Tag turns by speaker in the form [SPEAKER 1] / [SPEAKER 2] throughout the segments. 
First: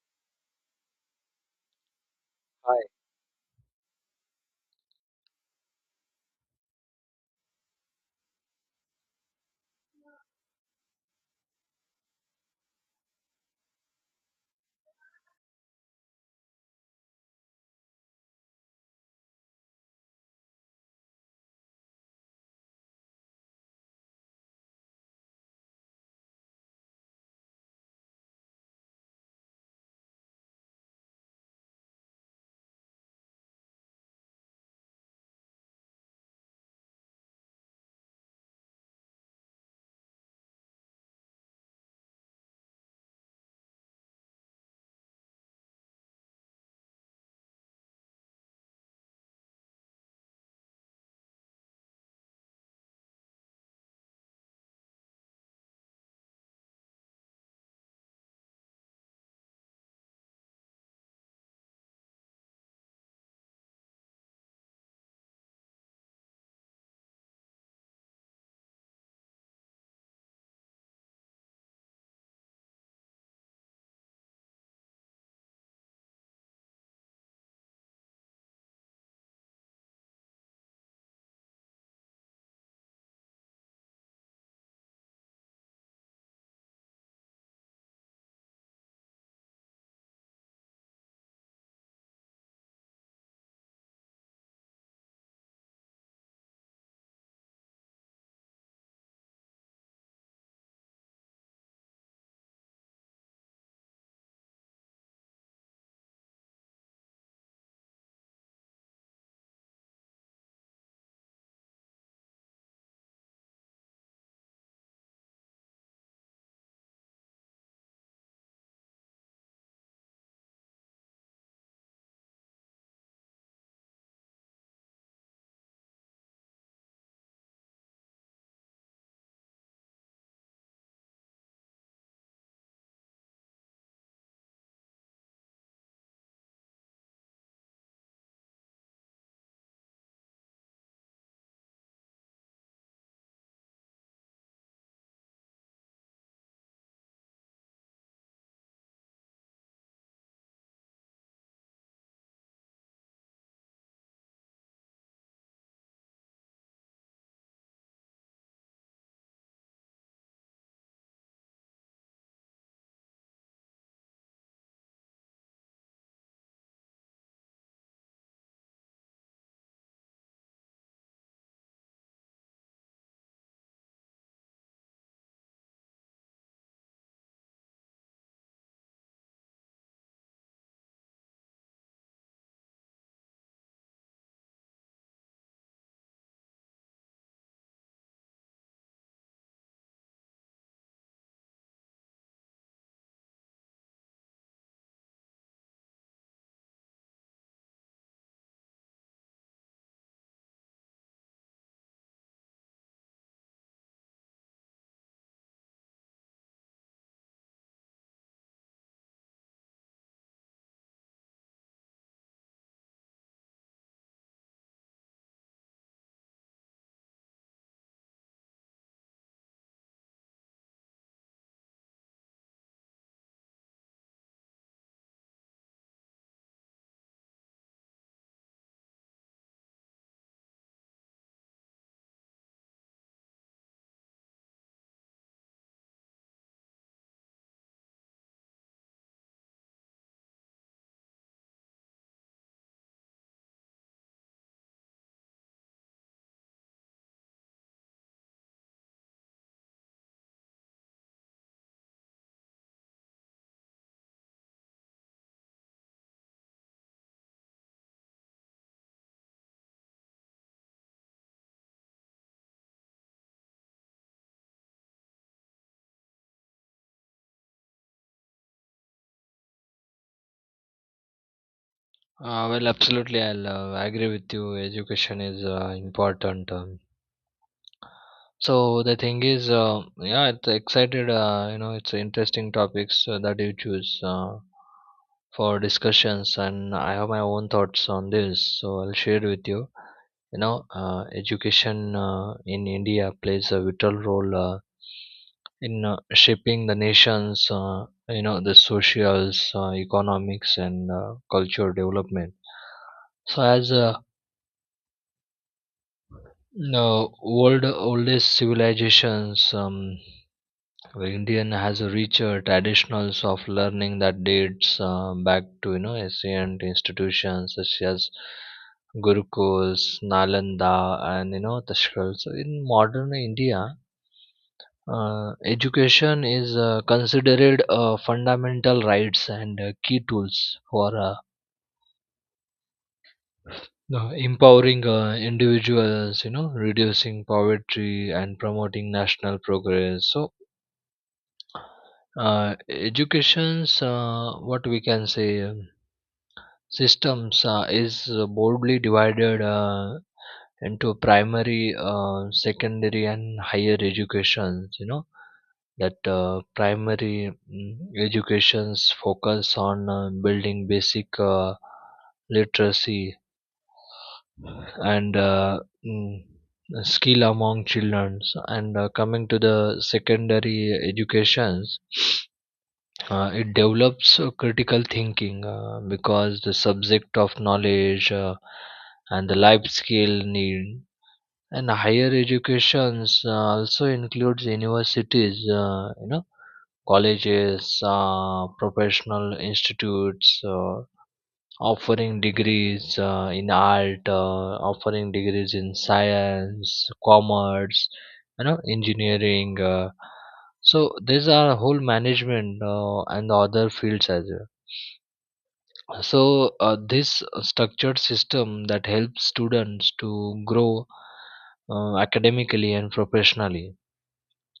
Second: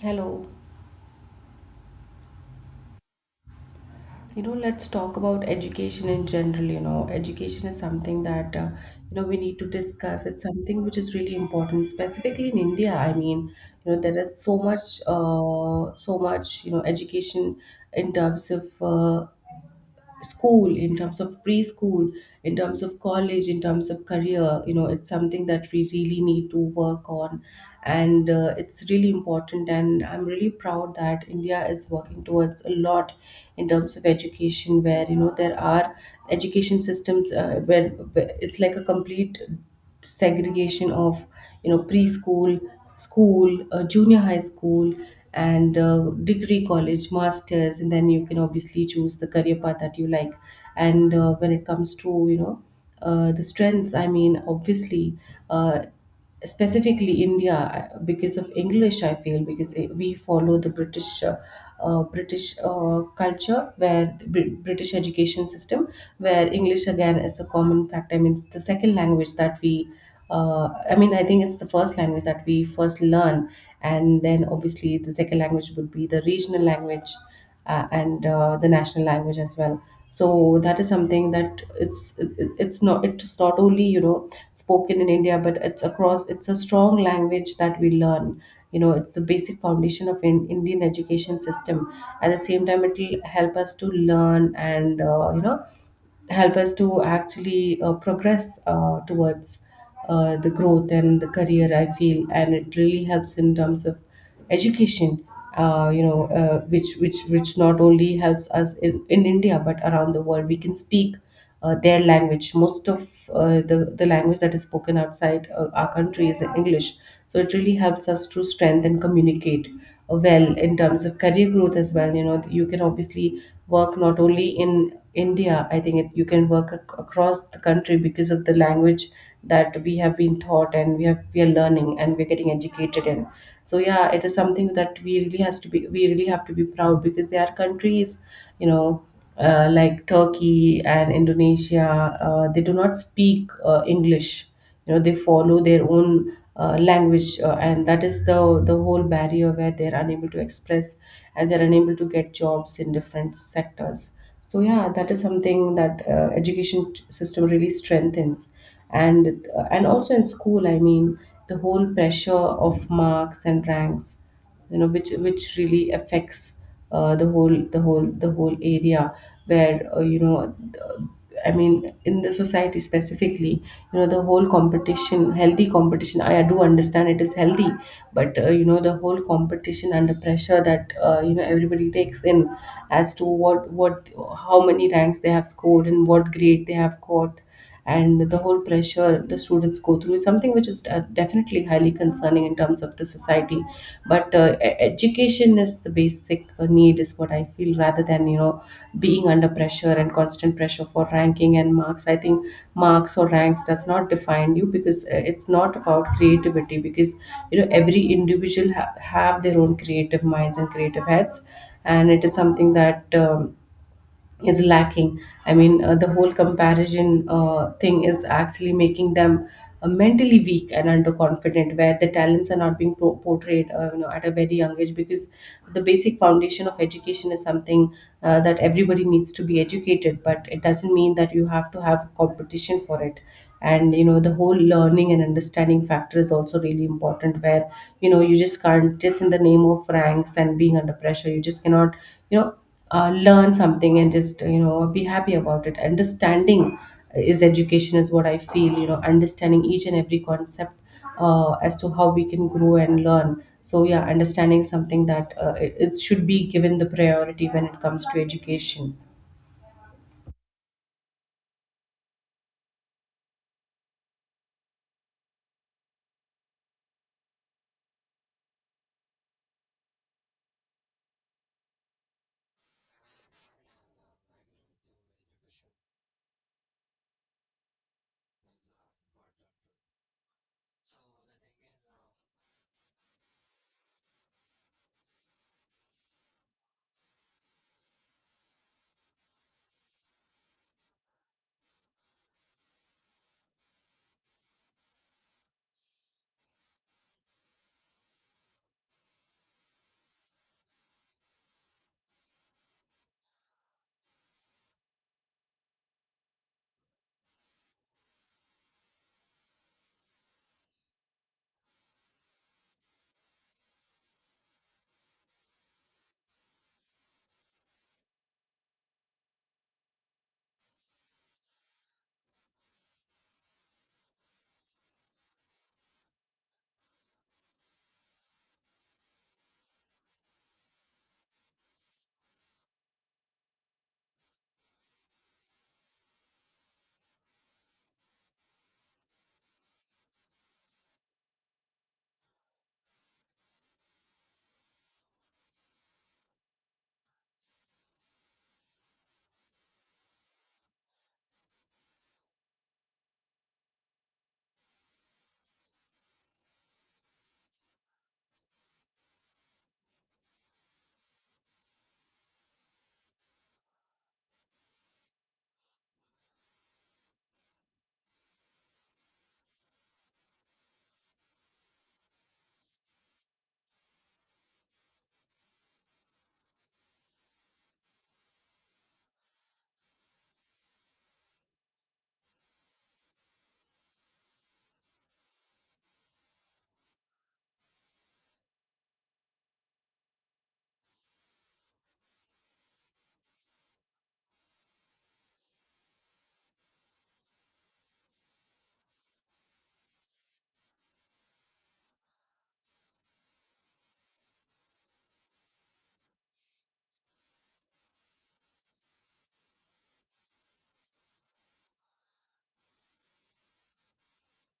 [SPEAKER 1] Hello.
[SPEAKER 2] Hi.
[SPEAKER 1] Let's talk about education in general. You know, education is something that we need to discuss. It's something which is really important, specifically in India. There is so much, education in terms of school, in terms of preschool, in terms of college, in terms of career. You know, it's something that we really need to work on, and it's really important, and I'm really proud that India is working towards a lot in terms of education, where you know there are education systems where it's like a complete segregation of, you know, preschool, school, junior high school, and degree college, masters, and then you can obviously choose the career path that you like. And when it comes to, you know, the strength, I mean, obviously, uh, specifically India, because of English, I feel, because we follow the British, British culture, where the British education system, where English again is a common factor. I mean, it's the second language that I think it's the first language that we first learn, and then obviously the second language would be the regional language, and the national language as well. So that is something that it's it- it- it's not only, you know, spoken in India, but it's across. It's a strong language that we learn. You know, it's the basic foundation of Indian education system. At the same time, it will help us to learn, and help us to actually progress towards the growth and the career, I feel. And it really helps in terms of education, which not only helps us in India, but around the world we can speak their language. Most of the language that is spoken outside our country is English. So it really helps us to strengthen, communicate well in terms of career growth as well. You know, you can obviously work not only in India. You can work across the country because of the language that we have been taught, and we are learning and we're getting educated in. So yeah, it is something that we really have to be proud, because there are countries, you know, like Turkey and Indonesia, they do not speak English. You know, they follow their own language, and that is the whole barrier, where they're unable to express and they're unable to get jobs in different sectors. So yeah, that is something that education system really strengthens. And also in school, I mean, the whole pressure of marks and ranks, which really affects the whole area where, I mean, in the society specifically, you know, the whole competition, healthy competition, I do understand it is healthy, but you know, the whole competition and the pressure that, you know, everybody takes in as to what, how many ranks they have scored and what grade they have got, and the whole pressure the students go through is something which is definitely highly concerning in terms of the society. But education is the basic need is what I feel, rather than, you know, being under pressure and constant pressure for ranking and marks. I think marks or ranks does not define you, because it's not about creativity, because you know every individual have their own creative minds and creative heads. And it is something that is lacking. I mean, the whole comparison thing is actually making them mentally weak and underconfident, where the talents are not being portrayed, you know, at a very young age. Because the basic foundation of education is something that everybody needs to be educated, but it doesn't mean that you have to have competition for it. And you know, the whole learning and understanding factor is also really important, where you know you just can't just in the name of ranks and being under pressure, you just cannot, you know, learn something and just, you know, be happy about it. Understanding is education is what I feel. You know, understanding each and every concept as to how we can grow and learn. So yeah, understanding something that it should be given the priority when it comes to education.
[SPEAKER 2] Well, absolutely, I'll agree with you. Education is important. So the thing is, yeah, it's excited. You know, it's interesting topics that you choose for discussions, and I have my own thoughts on this. So I'll share with you. You know, education in India plays a vital role in shaping the nation's, you know, the socials, economics, and cultural development. So as no, world oldest civilizations. The Indian has a richer traditions of learning that dates back to you know ancient institutions such as Gurukuls, Nalanda, and you know Tashkal. So in modern India, education is considered fundamental rights and key tools for empowering individuals, you know, reducing poverty and promoting national progress. So education's what we can say, systems is broadly divided into primary, secondary and higher educations, you know, that primary educations focus on building basic literacy and mm, skill among children. And coming to the secondary educations, it develops critical thinking because the subject of knowledge and the life skill need. And higher educations also includes universities, you know, colleges, professional institutes offering degrees in art, offering degrees in science, commerce, you know, engineering. So these are whole management and other fields as well. So this structured system that helps students to grow academically and professionally.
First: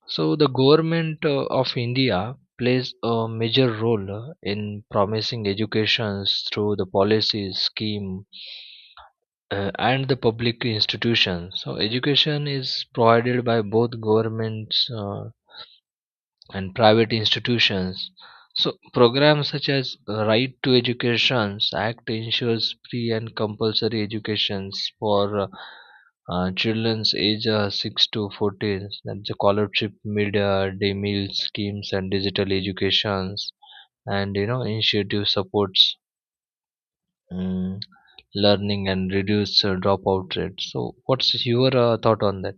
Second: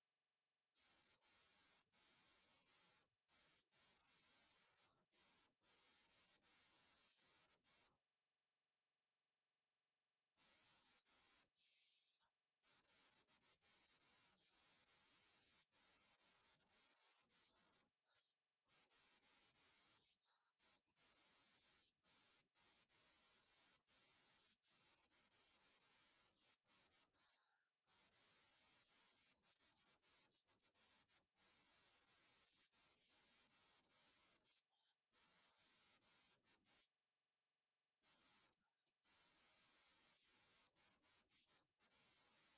[SPEAKER 2] So the government of India plays a major role in promising education through the policies scheme and the public institutions. So education is provided by both governments and private institutions. So programs such as Right to Education Act ensures free and compulsory educations for children's age 6 to 14. That's the scholarship, mid day meal schemes, and digital educations, and you know initiative supports. Mm, learning and reduce dropout rate. So what's your thought on that?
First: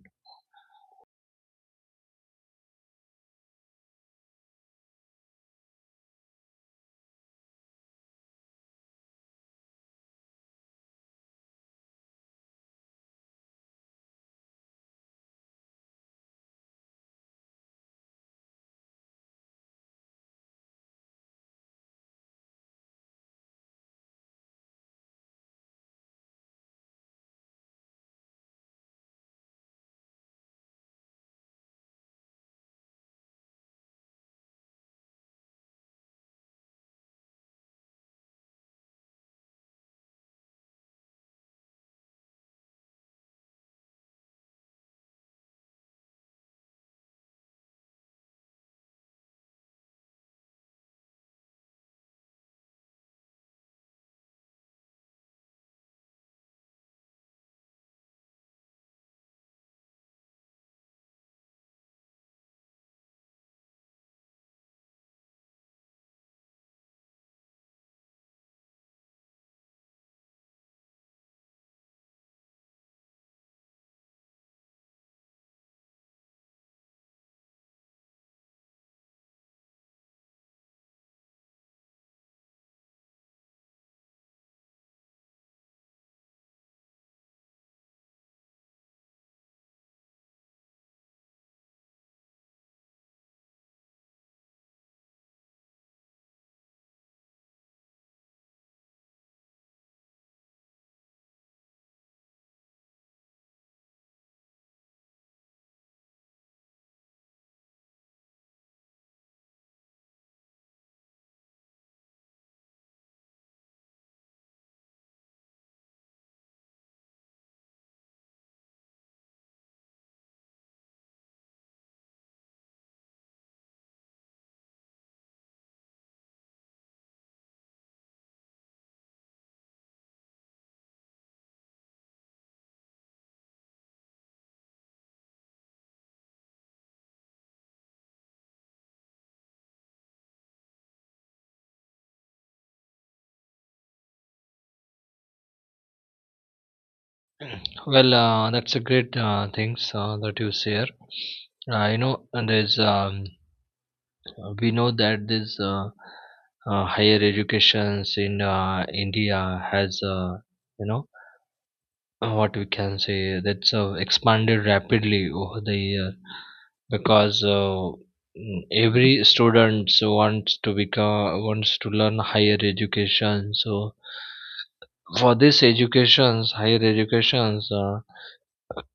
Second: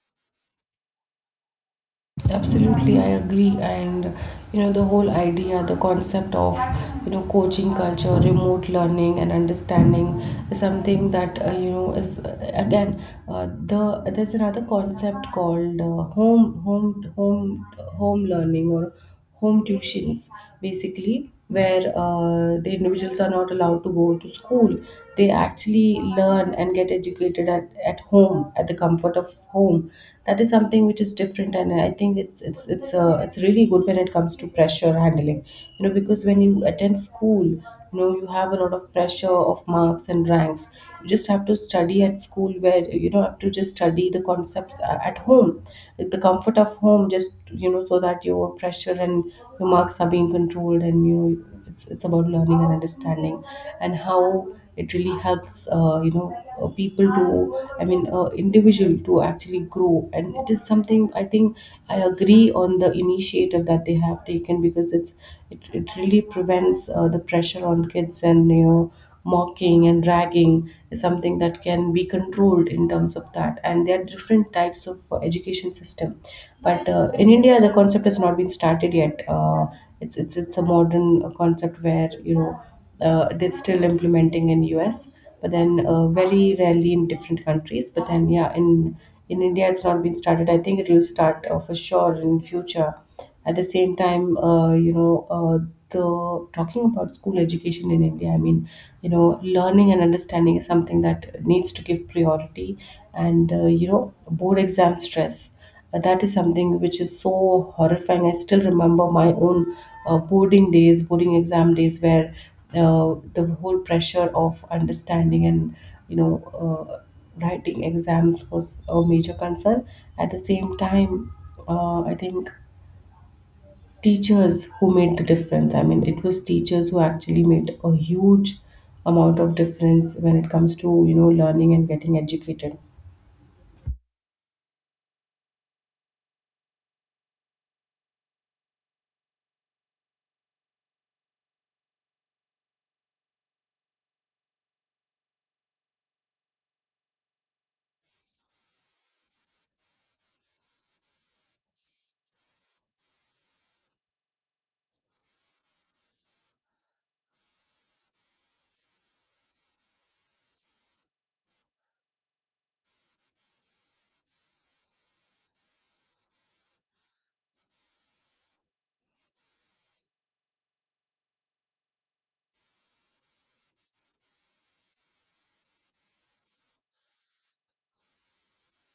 [SPEAKER 1] Absolutely, I agree. And you know, the whole idea the concept of, you know, coaching culture, remote learning and understanding is something that, you know is again the there's another concept called home learning or home tuitions, basically, where the individuals are not allowed to go to school. They actually learn and get educated at home, at the comfort of home. That is something which is different, and I think it's really good when it comes to pressure handling. You know, because when you attend school, you know, you have a lot of pressure of marks and ranks. You just have to study at school, where you don't have to just study the concepts at home with the comfort of home, just, you know, so that your pressure and your marks are being controlled. And you know, it's about learning and understanding, and how it really helps, people to, I mean, individual to actually grow. And it is something, I think, I agree on the initiative that they have taken, because it really prevents the pressure on kids. And you know, mocking and ragging is something that can be controlled in terms of that. And there are different types of education system, but in India the concept has not been started yet. It's it's a modern concept, where you know they're still implementing in US, but then very rarely in different countries. But then yeah, in India it's not been started. I think it will start for sure in future. At the same time, you know, the talking about school education in India, I mean, you know, learning and understanding is something that needs to give priority, and you know, board exam stress. That is something which is so horrifying. I still remember my own boarding exam days, where the whole pressure of understanding and you know uh, writing exams was a major concern. At the same time, I think teachers who made the difference. I mean, it was teachers who actually made a huge amount of difference when it comes to, you know, learning and getting educated.
[SPEAKER 2] Well, that's a great things that you share. You know, and there's, we know that this higher educations in India has, you know, what we can say, that's expanded rapidly over the year because every student wants to become, wants to learn higher education. So for this educations, higher educations, uh,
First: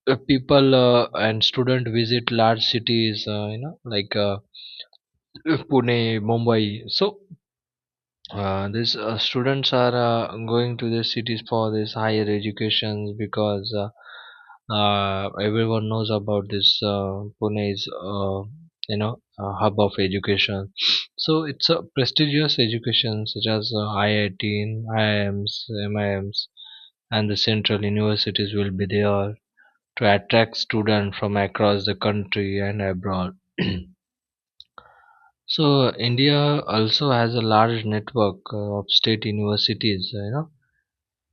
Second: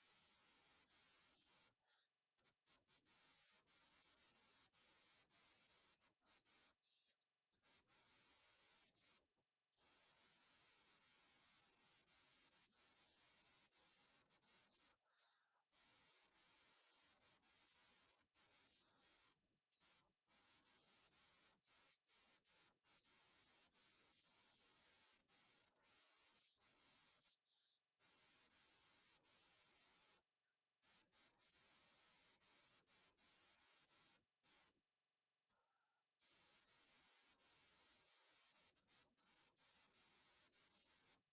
[SPEAKER 2] uh, people and student visit large cities, you know, like Pune, Mumbai. So this students are going to the cities for this higher educations because everyone knows about this. Pune is, you know, a hub of education. So it's a prestigious education such as IIT, IIMs, MIMs, and the central universities will be there to attract students from across the country and abroad. So India also has a large network of state universities, you know,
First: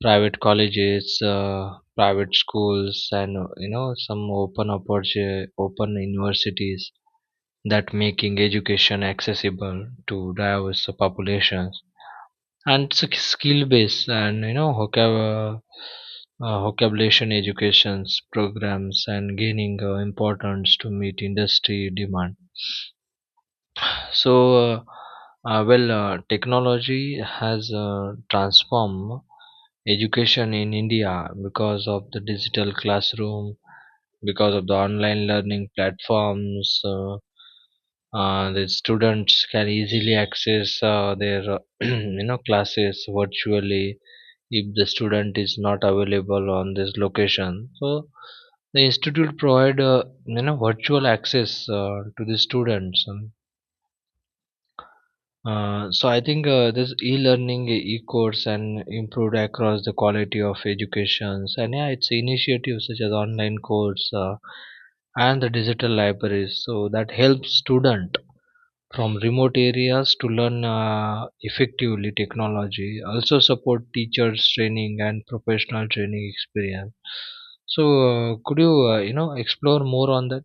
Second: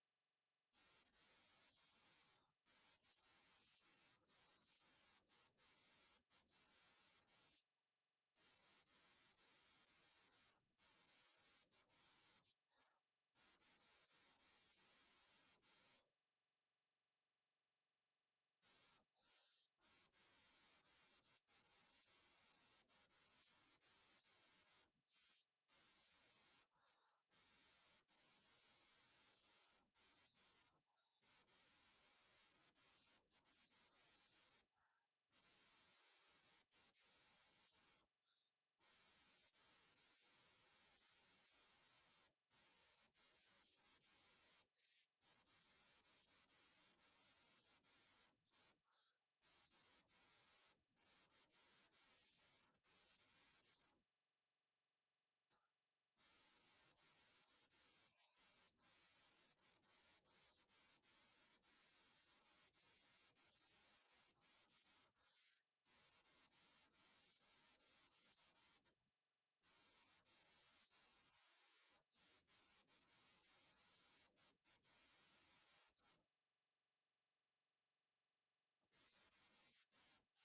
[SPEAKER 2] private colleges, private schools, and you know some open universities that making education accessible to diverse populations, and it's a skill based and you know vocabulation educations programs and gaining importance to meet industry demand. So, well, technology has transformed education in India because of the digital classroom, because of the online learning platforms. The students can easily access their you know classes virtually if the student is not available on this location. So the institute provide, you know, virtual access to the students. So I think this e-learning, e-course, and improved across the quality of educations, and yeah, it's initiatives such as online course and the digital libraries. So that helps student from remote areas to learn effectively technology. Also support teachers training and professional training experience. So could you you know explore more on that?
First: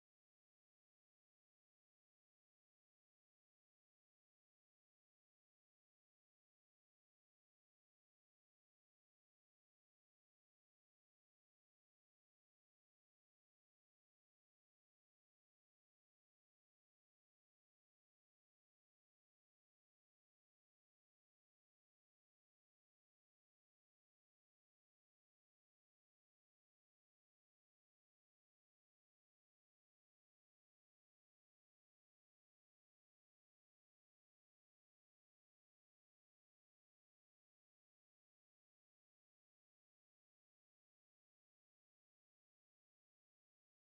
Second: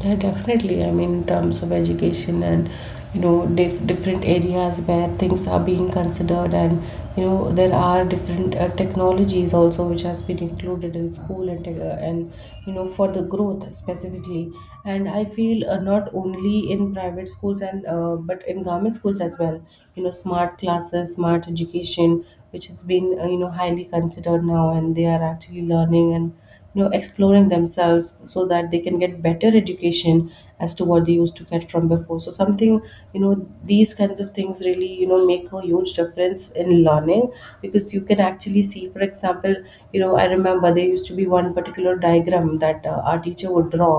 [SPEAKER 1] Yeah, definitely. I mean, in terms of education, and you know different areas where things are being considered, and you know there are different technologies also which has been included in school and you know for the growth specifically. And I feel not only in private schools and but in government schools as well. You know, smart classes, smart education, which has been, highly considered now, and they are actually learning and you know exploring themselves, so that they can get better education as to what they used to get from before. So something, you know, these kinds of things really, you know, make a huge difference in learning. Because you can actually see, for example, you know, I remember there used to be one particular diagram that our teacher would draw,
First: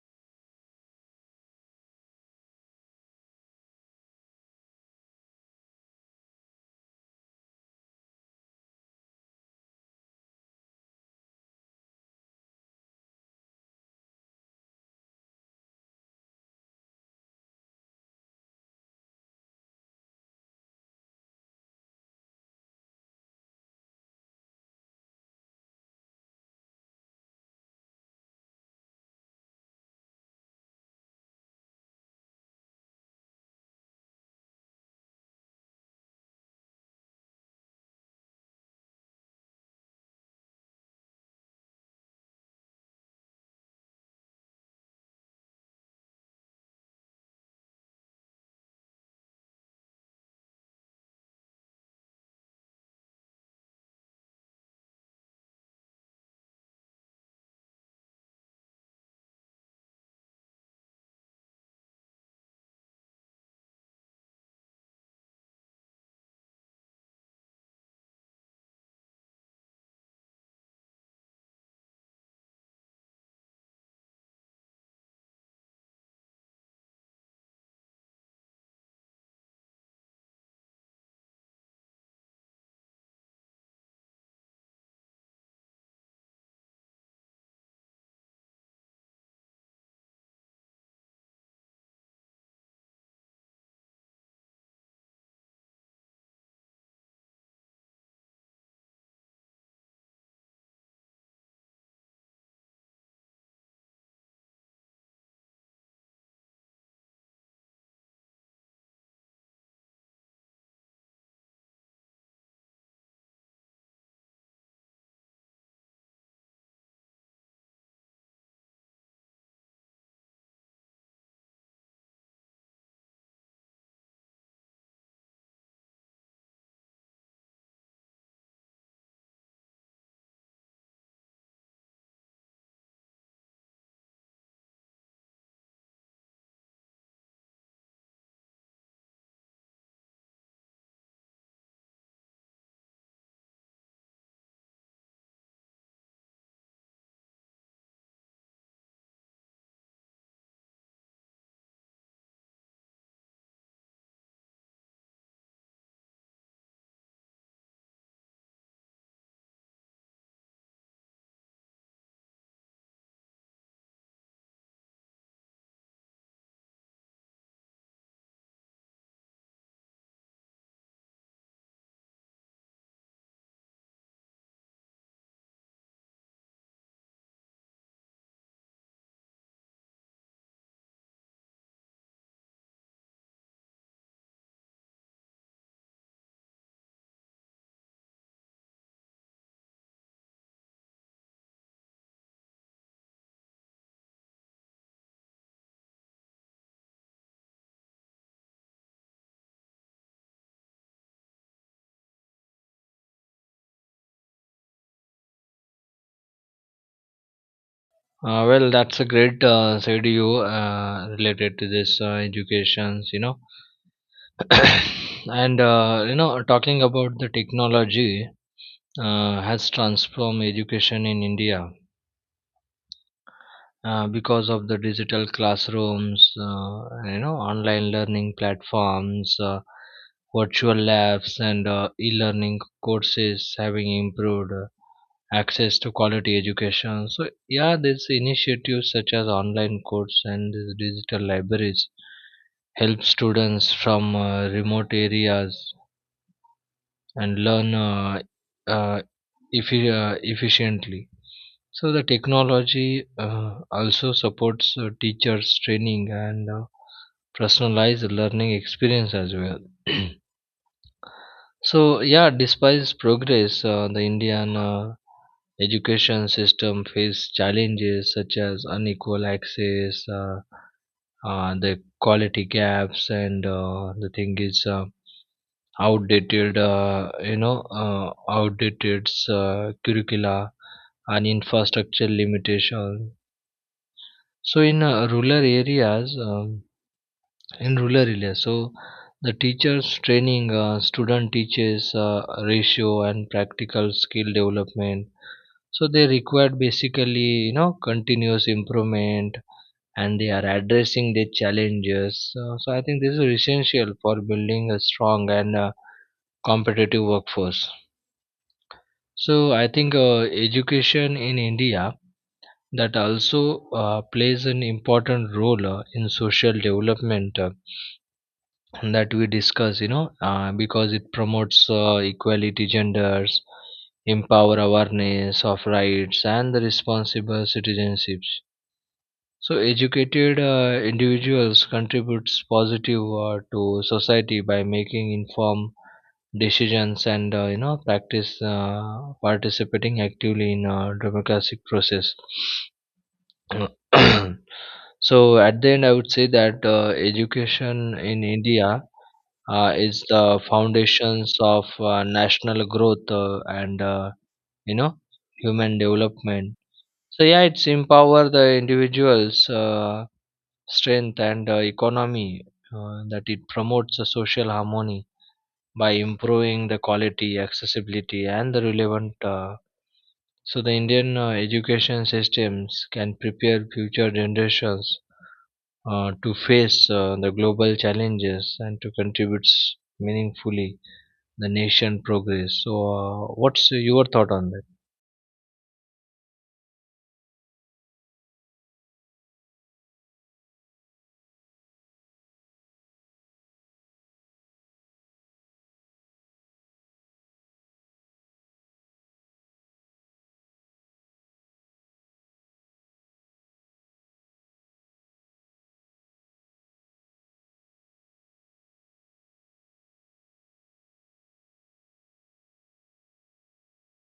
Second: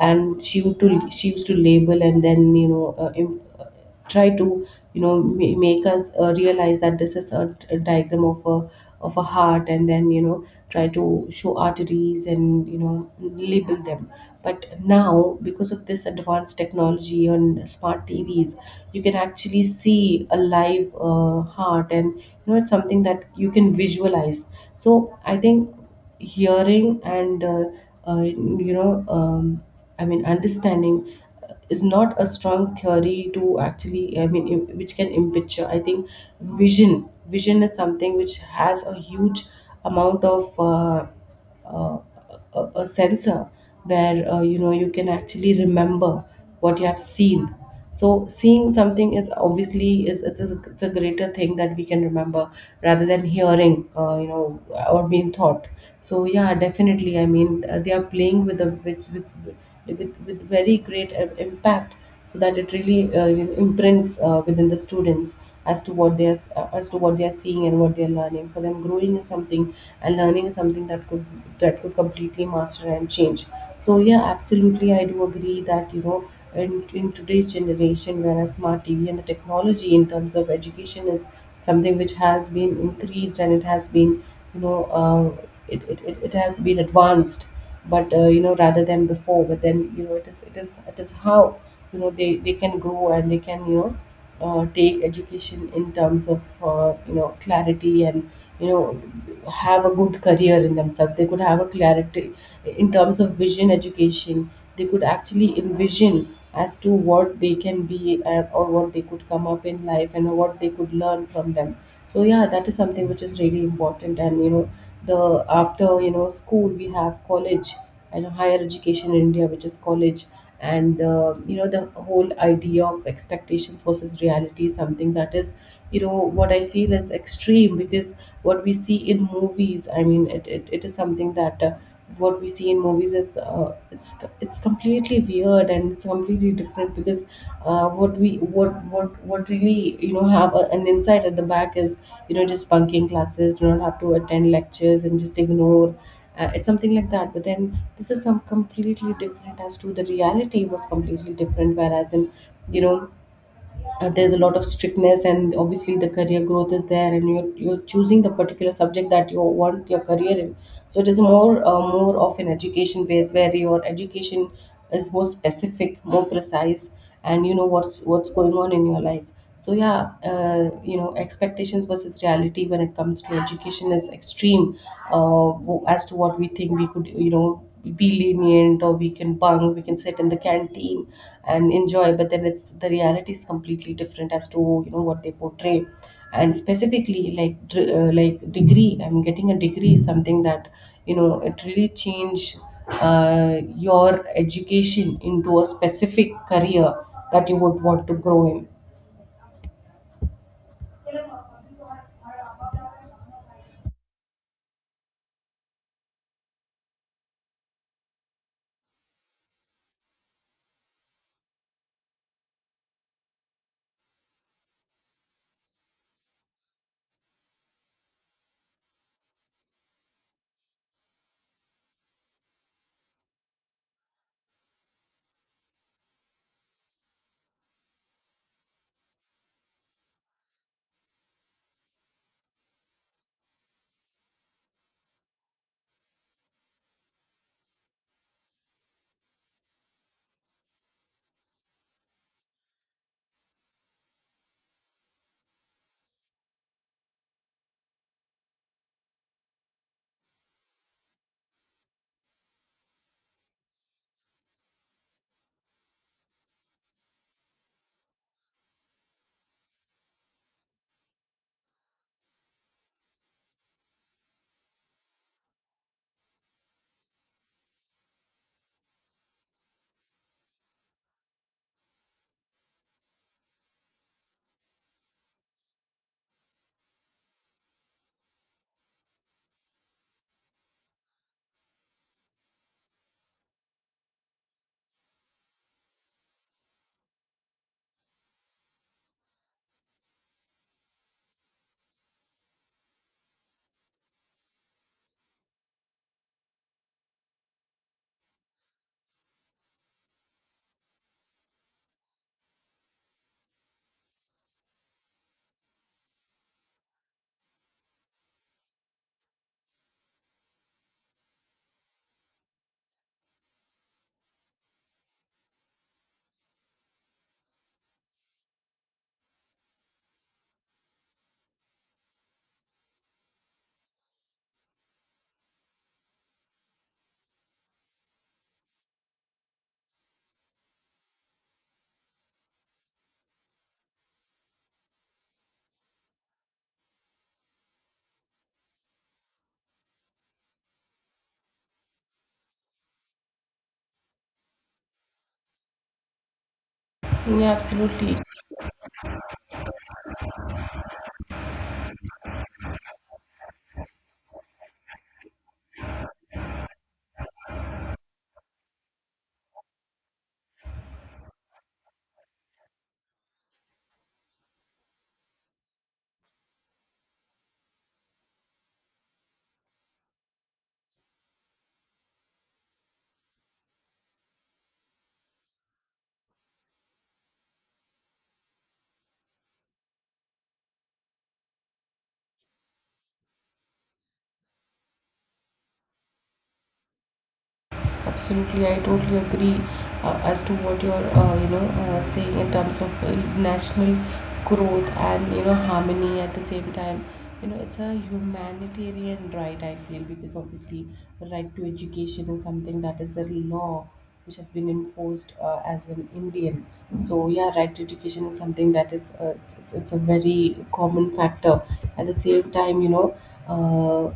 [SPEAKER 1] and she used to label, and then you know try to, you know, make us realize that this is a diagram of a, of a heart, and then you know try to show arteries and you know label them. But now, because of this advanced technology on smart TVs, you can actually see a live heart, and you know it's something that you can visualize. So I think hearing and, uh, you know um, understanding is not a strong theory to actually, which can picture. I think vision is something which has a huge amount of, uh, a, sensor, where you know you can actually remember what you have seen. So seeing something is obviously is it's a greater thing that we can remember, rather than hearing, or being thought. So yeah, definitely, I mean, they are playing with the with very great impact, so that it really, you know, Imprints within the students as to what they are seeing and what they are learning. For them, growing is something and learning is something that could completely master and change. So yeah, absolutely, I do agree that in today's generation, where a smart tv and the technology in terms of education is something which has been increased and it has been, it has been advanced but rather than before. But then you know it is how they can grow and they can take education in terms of clarity, and you know, have a good career in themselves. They could have a clarity in terms of vision education. They could actually envision as to what they can be or what they could come up in life and what they could learn from them. So yeah, that is something which is really important. And you know, the after you know, school we have college, and higher education in India, which is college. And you know, the whole idea of expectations versus reality is something that is, you know, what I feel is extreme. Because what we see in movies, I mean it is something that, what we see in movies is, it's completely weird and it's completely different. Because what we what really, you know, have a, an insight at the back is, you know, just bunking classes, do not have to attend lectures and just ignore. It's something like that, but then this is some completely different as to the reality was completely different. Whereas in, you know, there's a lot of strictness, and obviously the career growth is there, and you're choosing the particular subject that you want your career in. So it is more of an education base, where your education is more specific, more precise, and you know what's going on in your life. So yeah, you know, expectations versus reality when it comes to education is extreme. As to what we think, we could, you know, be lenient, or we can bunk, we can sit in the canteen and enjoy. But then it's, the reality is completely different as to you know what they portray. And specifically like like degree, I'm getting a degree is something that, you know, it really change your education into a specific career that you would want to grow in.
[SPEAKER 2] Well, that's a great side you related to this educations, you know, and you know, talking about the technology has transformed education in India because of the digital classrooms, you know, online learning platforms, virtual labs, and e-learning courses having improved access to quality education. So yeah, these initiatives such as online courses and these digital libraries help students from remote areas and learn uh, efficiently. So the technology also supports teachers' training and personalized learning experience as well. So yeah, despite progress, the Indian education system faces challenges such as unequal access, the quality gaps, and the thing is outdated curricula and infrastructure limitation. So in rural areas. In rural areas, so the teachers training, student teaches ratio and practical skill development, so they require basically you know continuous improvement, and they are addressing their challenges. So, so I think this is essential for building a strong and competitive workforce. So I think education in India that also plays an important role in social development, that we discuss, you know, because it promotes equality genders, empower awareness of rights and the responsible citizenships. So educated individuals contributes positive to society by making informed decisions and you know practice participating actively in democratic process. So at the end, I would say that
[SPEAKER 1] Yeah,
[SPEAKER 2] education
[SPEAKER 1] absolutely,
[SPEAKER 2] in India is the foundations of national growth and you know human development. So yeah, it's empower the individuals, strength and economy. That it promotes a social harmony by improving the quality, accessibility, and the relevant. So the Indian education systems can prepare future generations to face the global challenges and to contribute meaningfully the nation progress. So what's your thought on that?
[SPEAKER 1] absolutely. I totally agree as to what you're, you know, saying in terms of, national growth and you know, harmony at the same time. You know, it's a humanitarian right, I feel. Because obviously, the right to education is something that is a law which has been enforced as an Indian. So yeah, right to education is something that is, it's a very common factor. At the same time, you know. Uh,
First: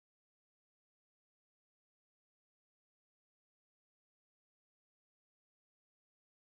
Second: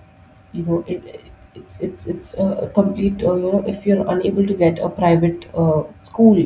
[SPEAKER 1] you know it, it's a complete, you know, if you're unable to get a private school,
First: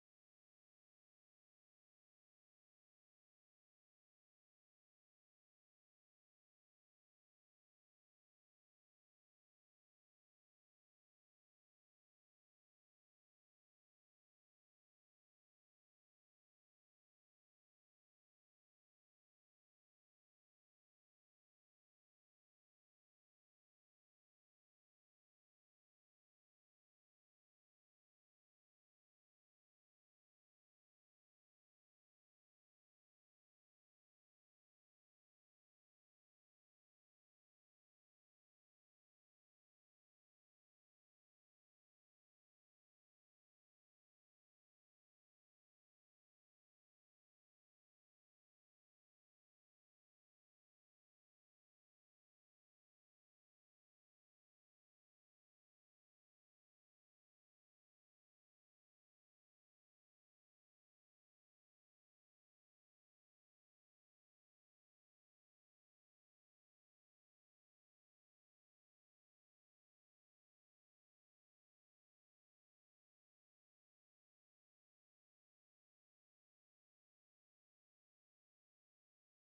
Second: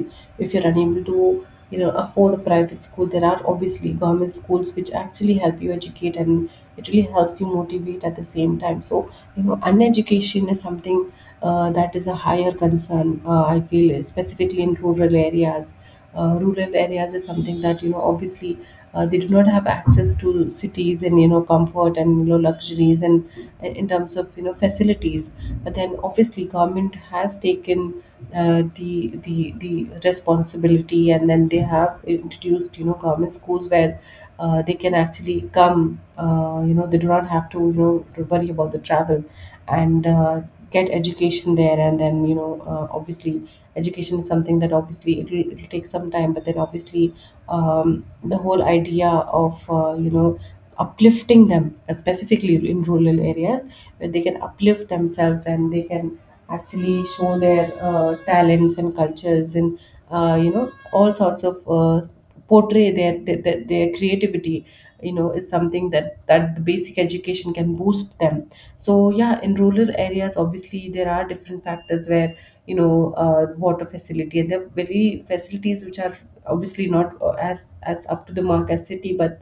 [SPEAKER 1] if you're unable to, you know, afford a private school, there are obviously government schools which actually help you educate, and it really helps you motivate at the same time. So you know, uneducation is something that is a higher concern, I feel, specifically in rural areas. Rural areas is something that, you know, obviously they do not have access to cities, and you know, comfort, and you know, luxuries, and in terms of, you know, facilities. But then obviously government has taken the responsibility, and then they have introduced, you know, government schools where they can actually come, you know, they do not have to you know, worry about the travel, and get education there. And then you know, obviously education is something that obviously it'll take some time. But then obviously, the whole idea of, you know, uplifting them, specifically in rural areas, where they can uplift themselves, and they can actually show their talents and cultures, and you know, all sorts of, portray their creativity, you know, is something that the basic education can boost them. So yeah, in rural areas, obviously there are different factors where, you know, water facility, and there are very facilities which are obviously not as as up to the mark as city,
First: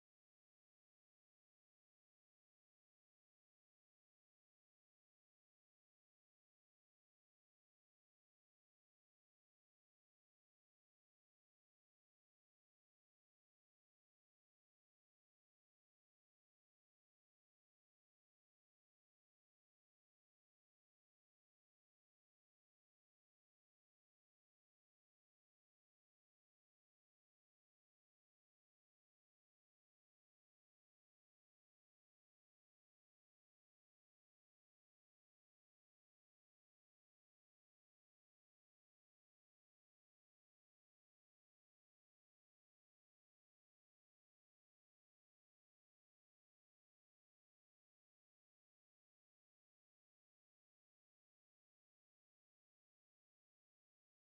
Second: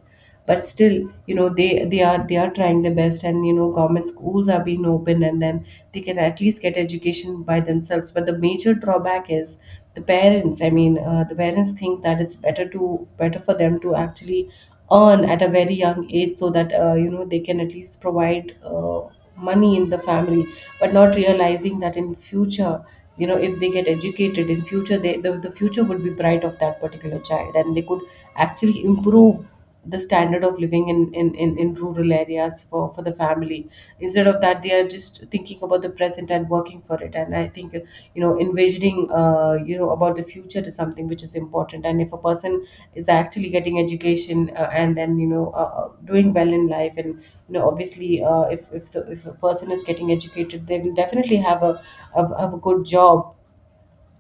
[SPEAKER 1] but still, you know, they are trying their best, and you know, government schools are being open, and then they can at least get education by themselves. But the major drawback is the parents. I mean, the parents think that it's better for them to actually earn at a very young age, so that you know, they can at least provide money in the family, but not realizing that in future, you know, if they get educated in future, the future would be bright of that particular child, and they could actually improve the standard of living in rural areas, for the family. Instead of that, they are just thinking about the present and working for it. And I think, you know, envisioning, you know, about the future is something which is important. And if a person is actually getting education and then, you know, doing well in life. And, you know, obviously, if if a person is getting educated, they will definitely have a good job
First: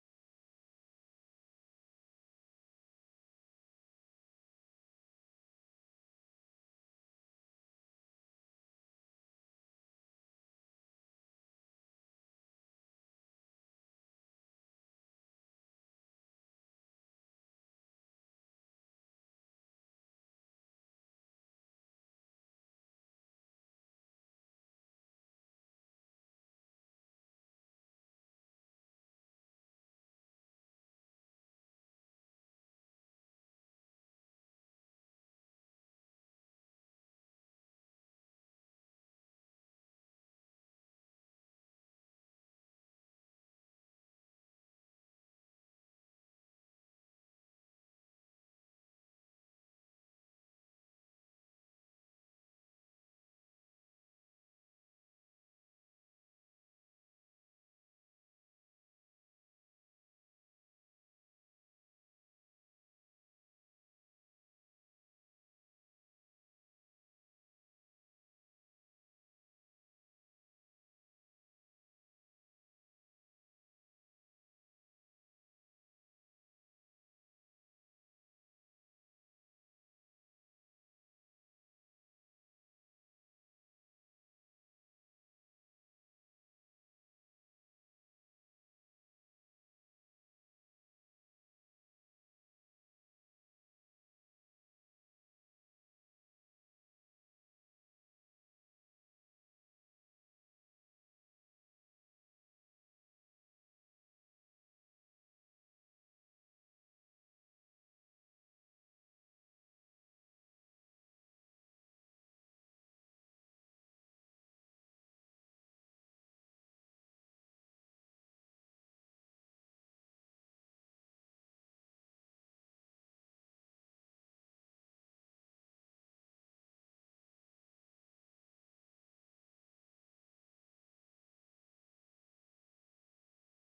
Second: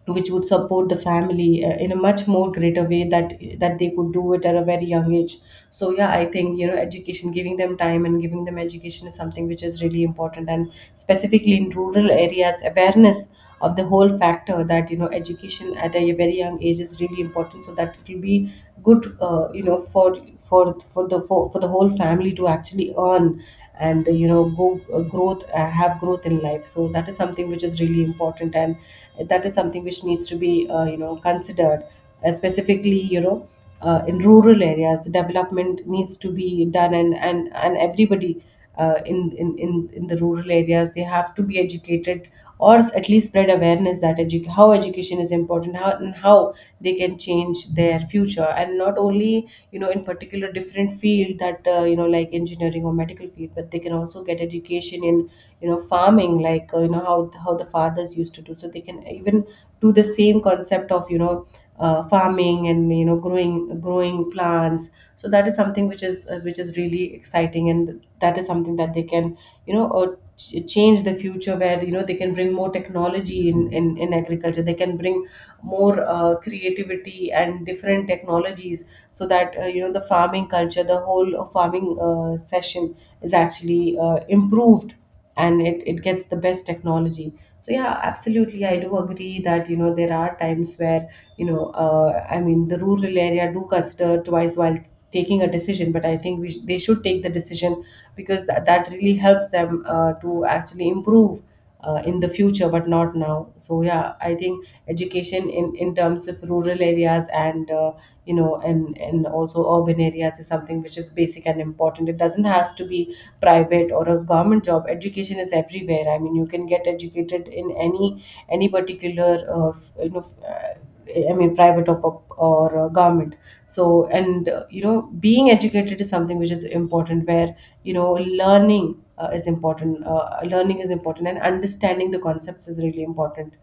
[SPEAKER 1] which would support the family in a much more greater way that they could do it at a very young age. So yeah, I think, you know, education, giving them time and giving them education is something which is really important. And specifically in rural areas, awareness of the whole factor that, you know, education at a very young age is really important, so that it will be good, you know, for the whole family to actually earn, and you know, go growth have growth in life. So that is something which is really important, and that is something which needs to be, you know, considered, specifically, you know, in rural areas the development needs to be done, and everybody in the rural areas, they have to be educated, or at least spread awareness that how education is important, how, and how they can change their future. And not only, you know, in particular different field that, you know, like engineering or medical field, but they can also get education in, you know, farming, like, you know, how the fathers used to do. So they can even do the same concept of, you know, farming, and you know, growing plants. So that is something which is, which is really exciting. And that is something that they can, you know, change the future, where you know, they can bring more technology in agriculture. They can bring more creativity and different technologies, so that you know, the farming culture, the whole farming session is actually improved, and it gets the best technology. So yeah, absolutely, I do agree that, you know, there are times where, you know, I mean, the rural area do consider twice while taking a decision. But I think they should take the decision, because that really helps them to actually improve in the future, but not now. So yeah, I think education in terms of rural areas, and you know, and also urban areas is something which is basic and important. It doesn't has to be private or a government job. Education is everywhere. I mean, you can get educated in any particular you know, I mean, private or government. So, and you know, being educated is something which is important. Where, you know, learning is important. Learning is important, and understanding the concepts is really important.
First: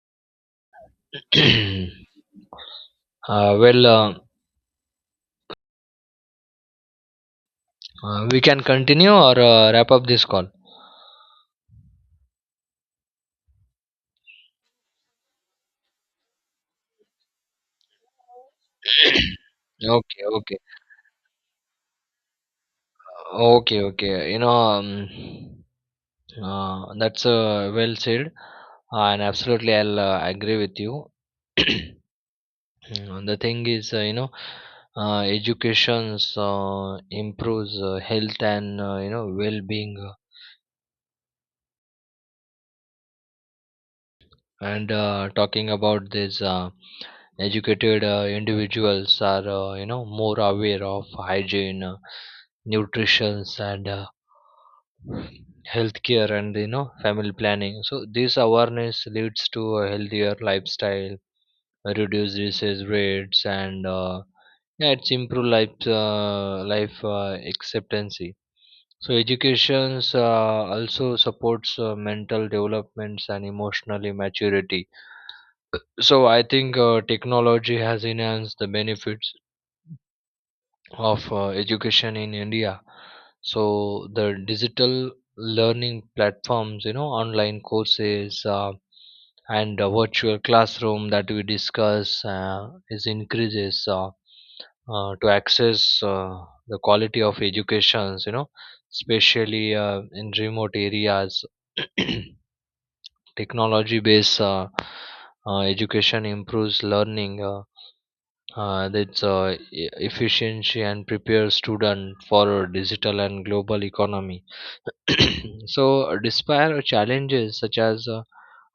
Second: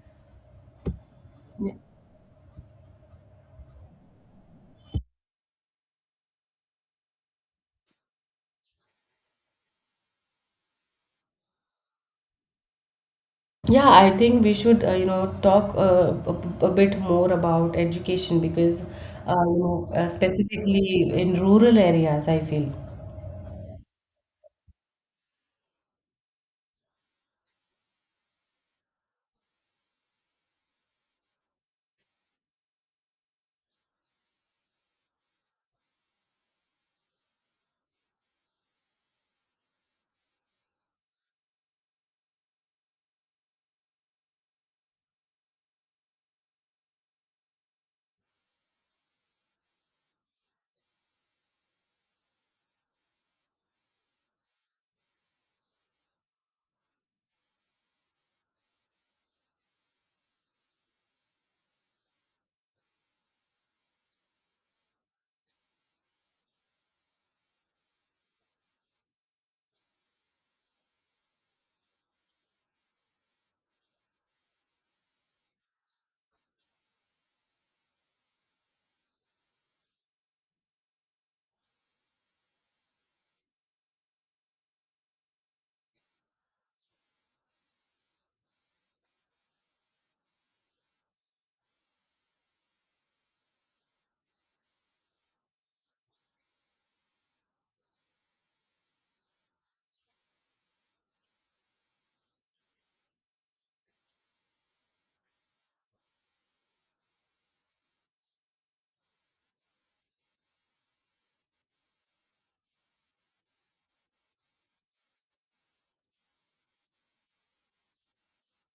[SPEAKER 1] Yeah.
[SPEAKER 2] Well, we can continue or wrap up this call.
[SPEAKER 1] Yeah, I think we should, you know, talk a bit more about education. Because, you know,
[SPEAKER 2] Okay, okay,
[SPEAKER 1] specifically in rural areas, I feel.
[SPEAKER 2] okay, okay. You know, that's well said, and absolutely, I'll agree with you. The thing is, you know, education improves health and you know well-being. And talking about this, educated individuals are, you know, more aware of hygiene, nutrition, and healthcare, and you know family planning. So this awareness leads to a healthier lifestyle, reduce disease rates, and yeah, it's improve life expectancy. So educations also supports mental developments and emotionally maturity. So I think technology has enhanced the benefits of education in India. So the digital learning platforms, you know, online courses and virtual classroom that we discuss is increases, to access the quality of educations, you know, especially in remote areas. Technology based education improves learning, that's efficiency, and prepares student for a digital and global economy. So despite challenges such as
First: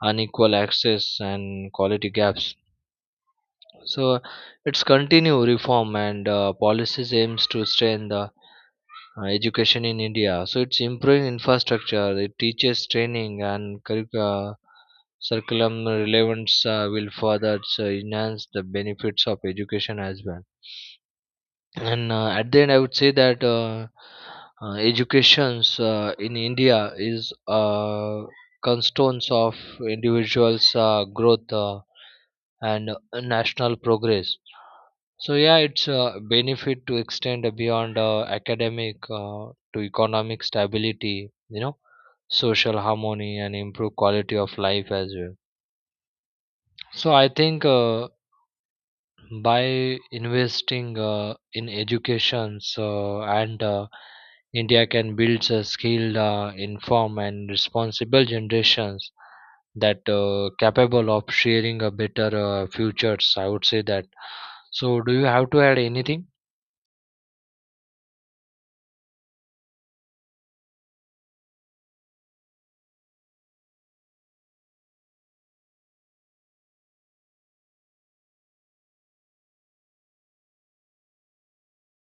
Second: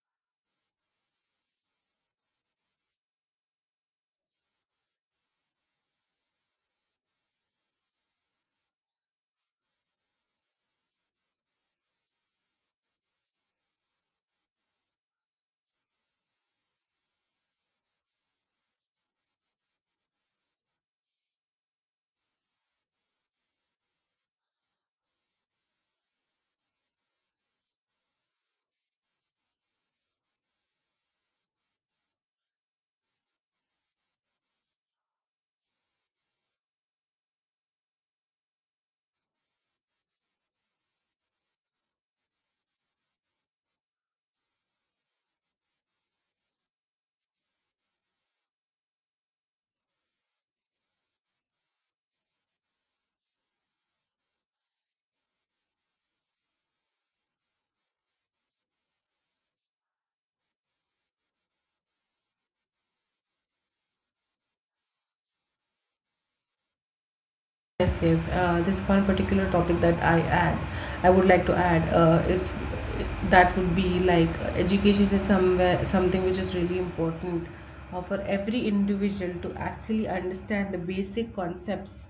[SPEAKER 2] unequal access and quality gaps, so its continue reform and policies aims to strengthen the education in India. So it's improving infrastructure, it teaches training and curriculum relevance will further enhance the benefits of education as well. And at the end, I would say that educations in India is a cornerstone of individuals' growth and national progress. So yeah, it's a benefit to extend beyond academic to economic stability, you know, social harmony and improve quality of life as well. So I think by investing in education, so and India can build a skilled, informed and responsible generations that capable of sharing a better futures. I would say that. So do you have to add anything?
[SPEAKER 1] Yes, yes. This one particular topic that I add, I would like to add is, that would be like, education is somewhere something which is really important for every individual to actually understand the basic concepts.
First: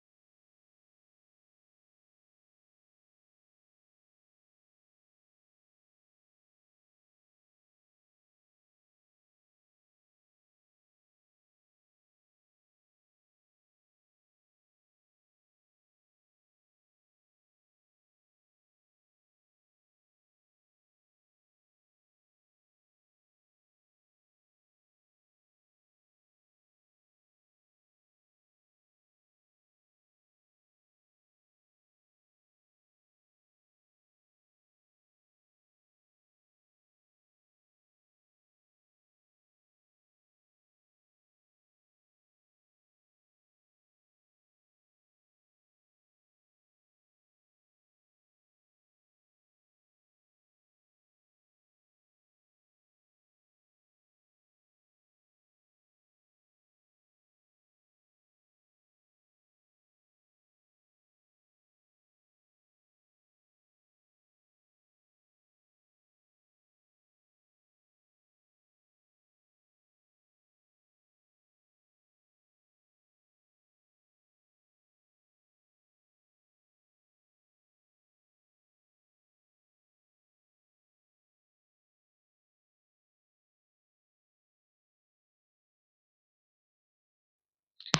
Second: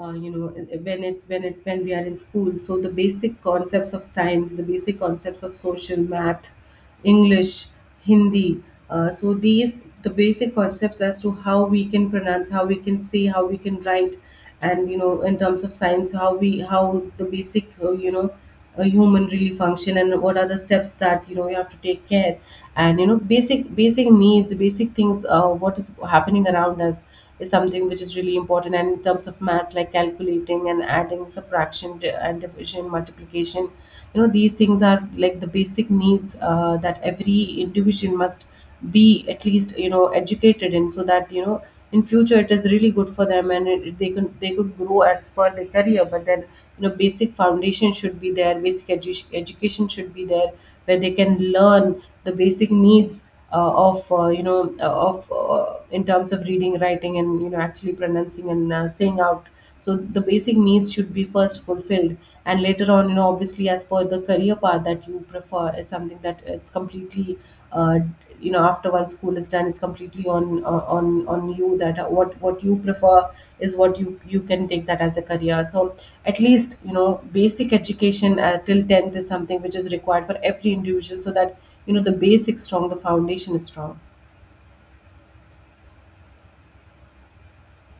[SPEAKER 1] You know, when it's when it when we are in school, so the basic concepts of science, the basic concepts of social, math, English, Hindi. So these the basic concepts as to how we can pronounce, how we can say, how we can write, and you know, in terms of science, how the basic, you know, a human really function, and what are the steps that you know, you have to take care. And you know, basic needs, basic things, what is happening around us is something which is really important. And in terms of math, like calculating and adding, subtraction, and division, multiplication, you know, these things are like the basic needs that every individual must be at least, you know, educated in. So that, you know, in future it is really good for them, and they can they could grow as per their career. But then, you know, basic foundation should be there, basic education should be there, where they can learn the basic needs of you know, of in terms of reading, writing, and you know, actually pronouncing and saying out. So the basic needs should be first fulfilled, and later on, you know, obviously as per the career path that you prefer is something that it's completely, uh, you know, after once school is done, it's completely on, on you, that what you prefer is what you can take that as a career. So at least you know, basic education till 10th is something which is required for every individual, so that you know the basic strong the foundation is strong.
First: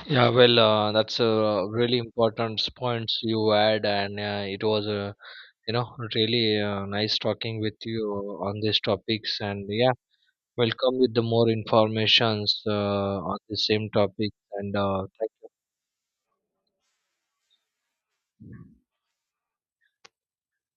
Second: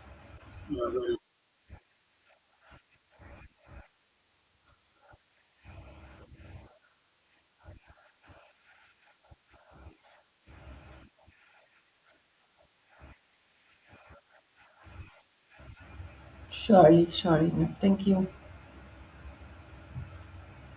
[SPEAKER 2] Yeah, well, that's a really important points you add, and it was, you know, really nice talking with you on these topics. And yeah, welcome with the more informations on the same topic. And
[SPEAKER 1] Surely, surely, thank you.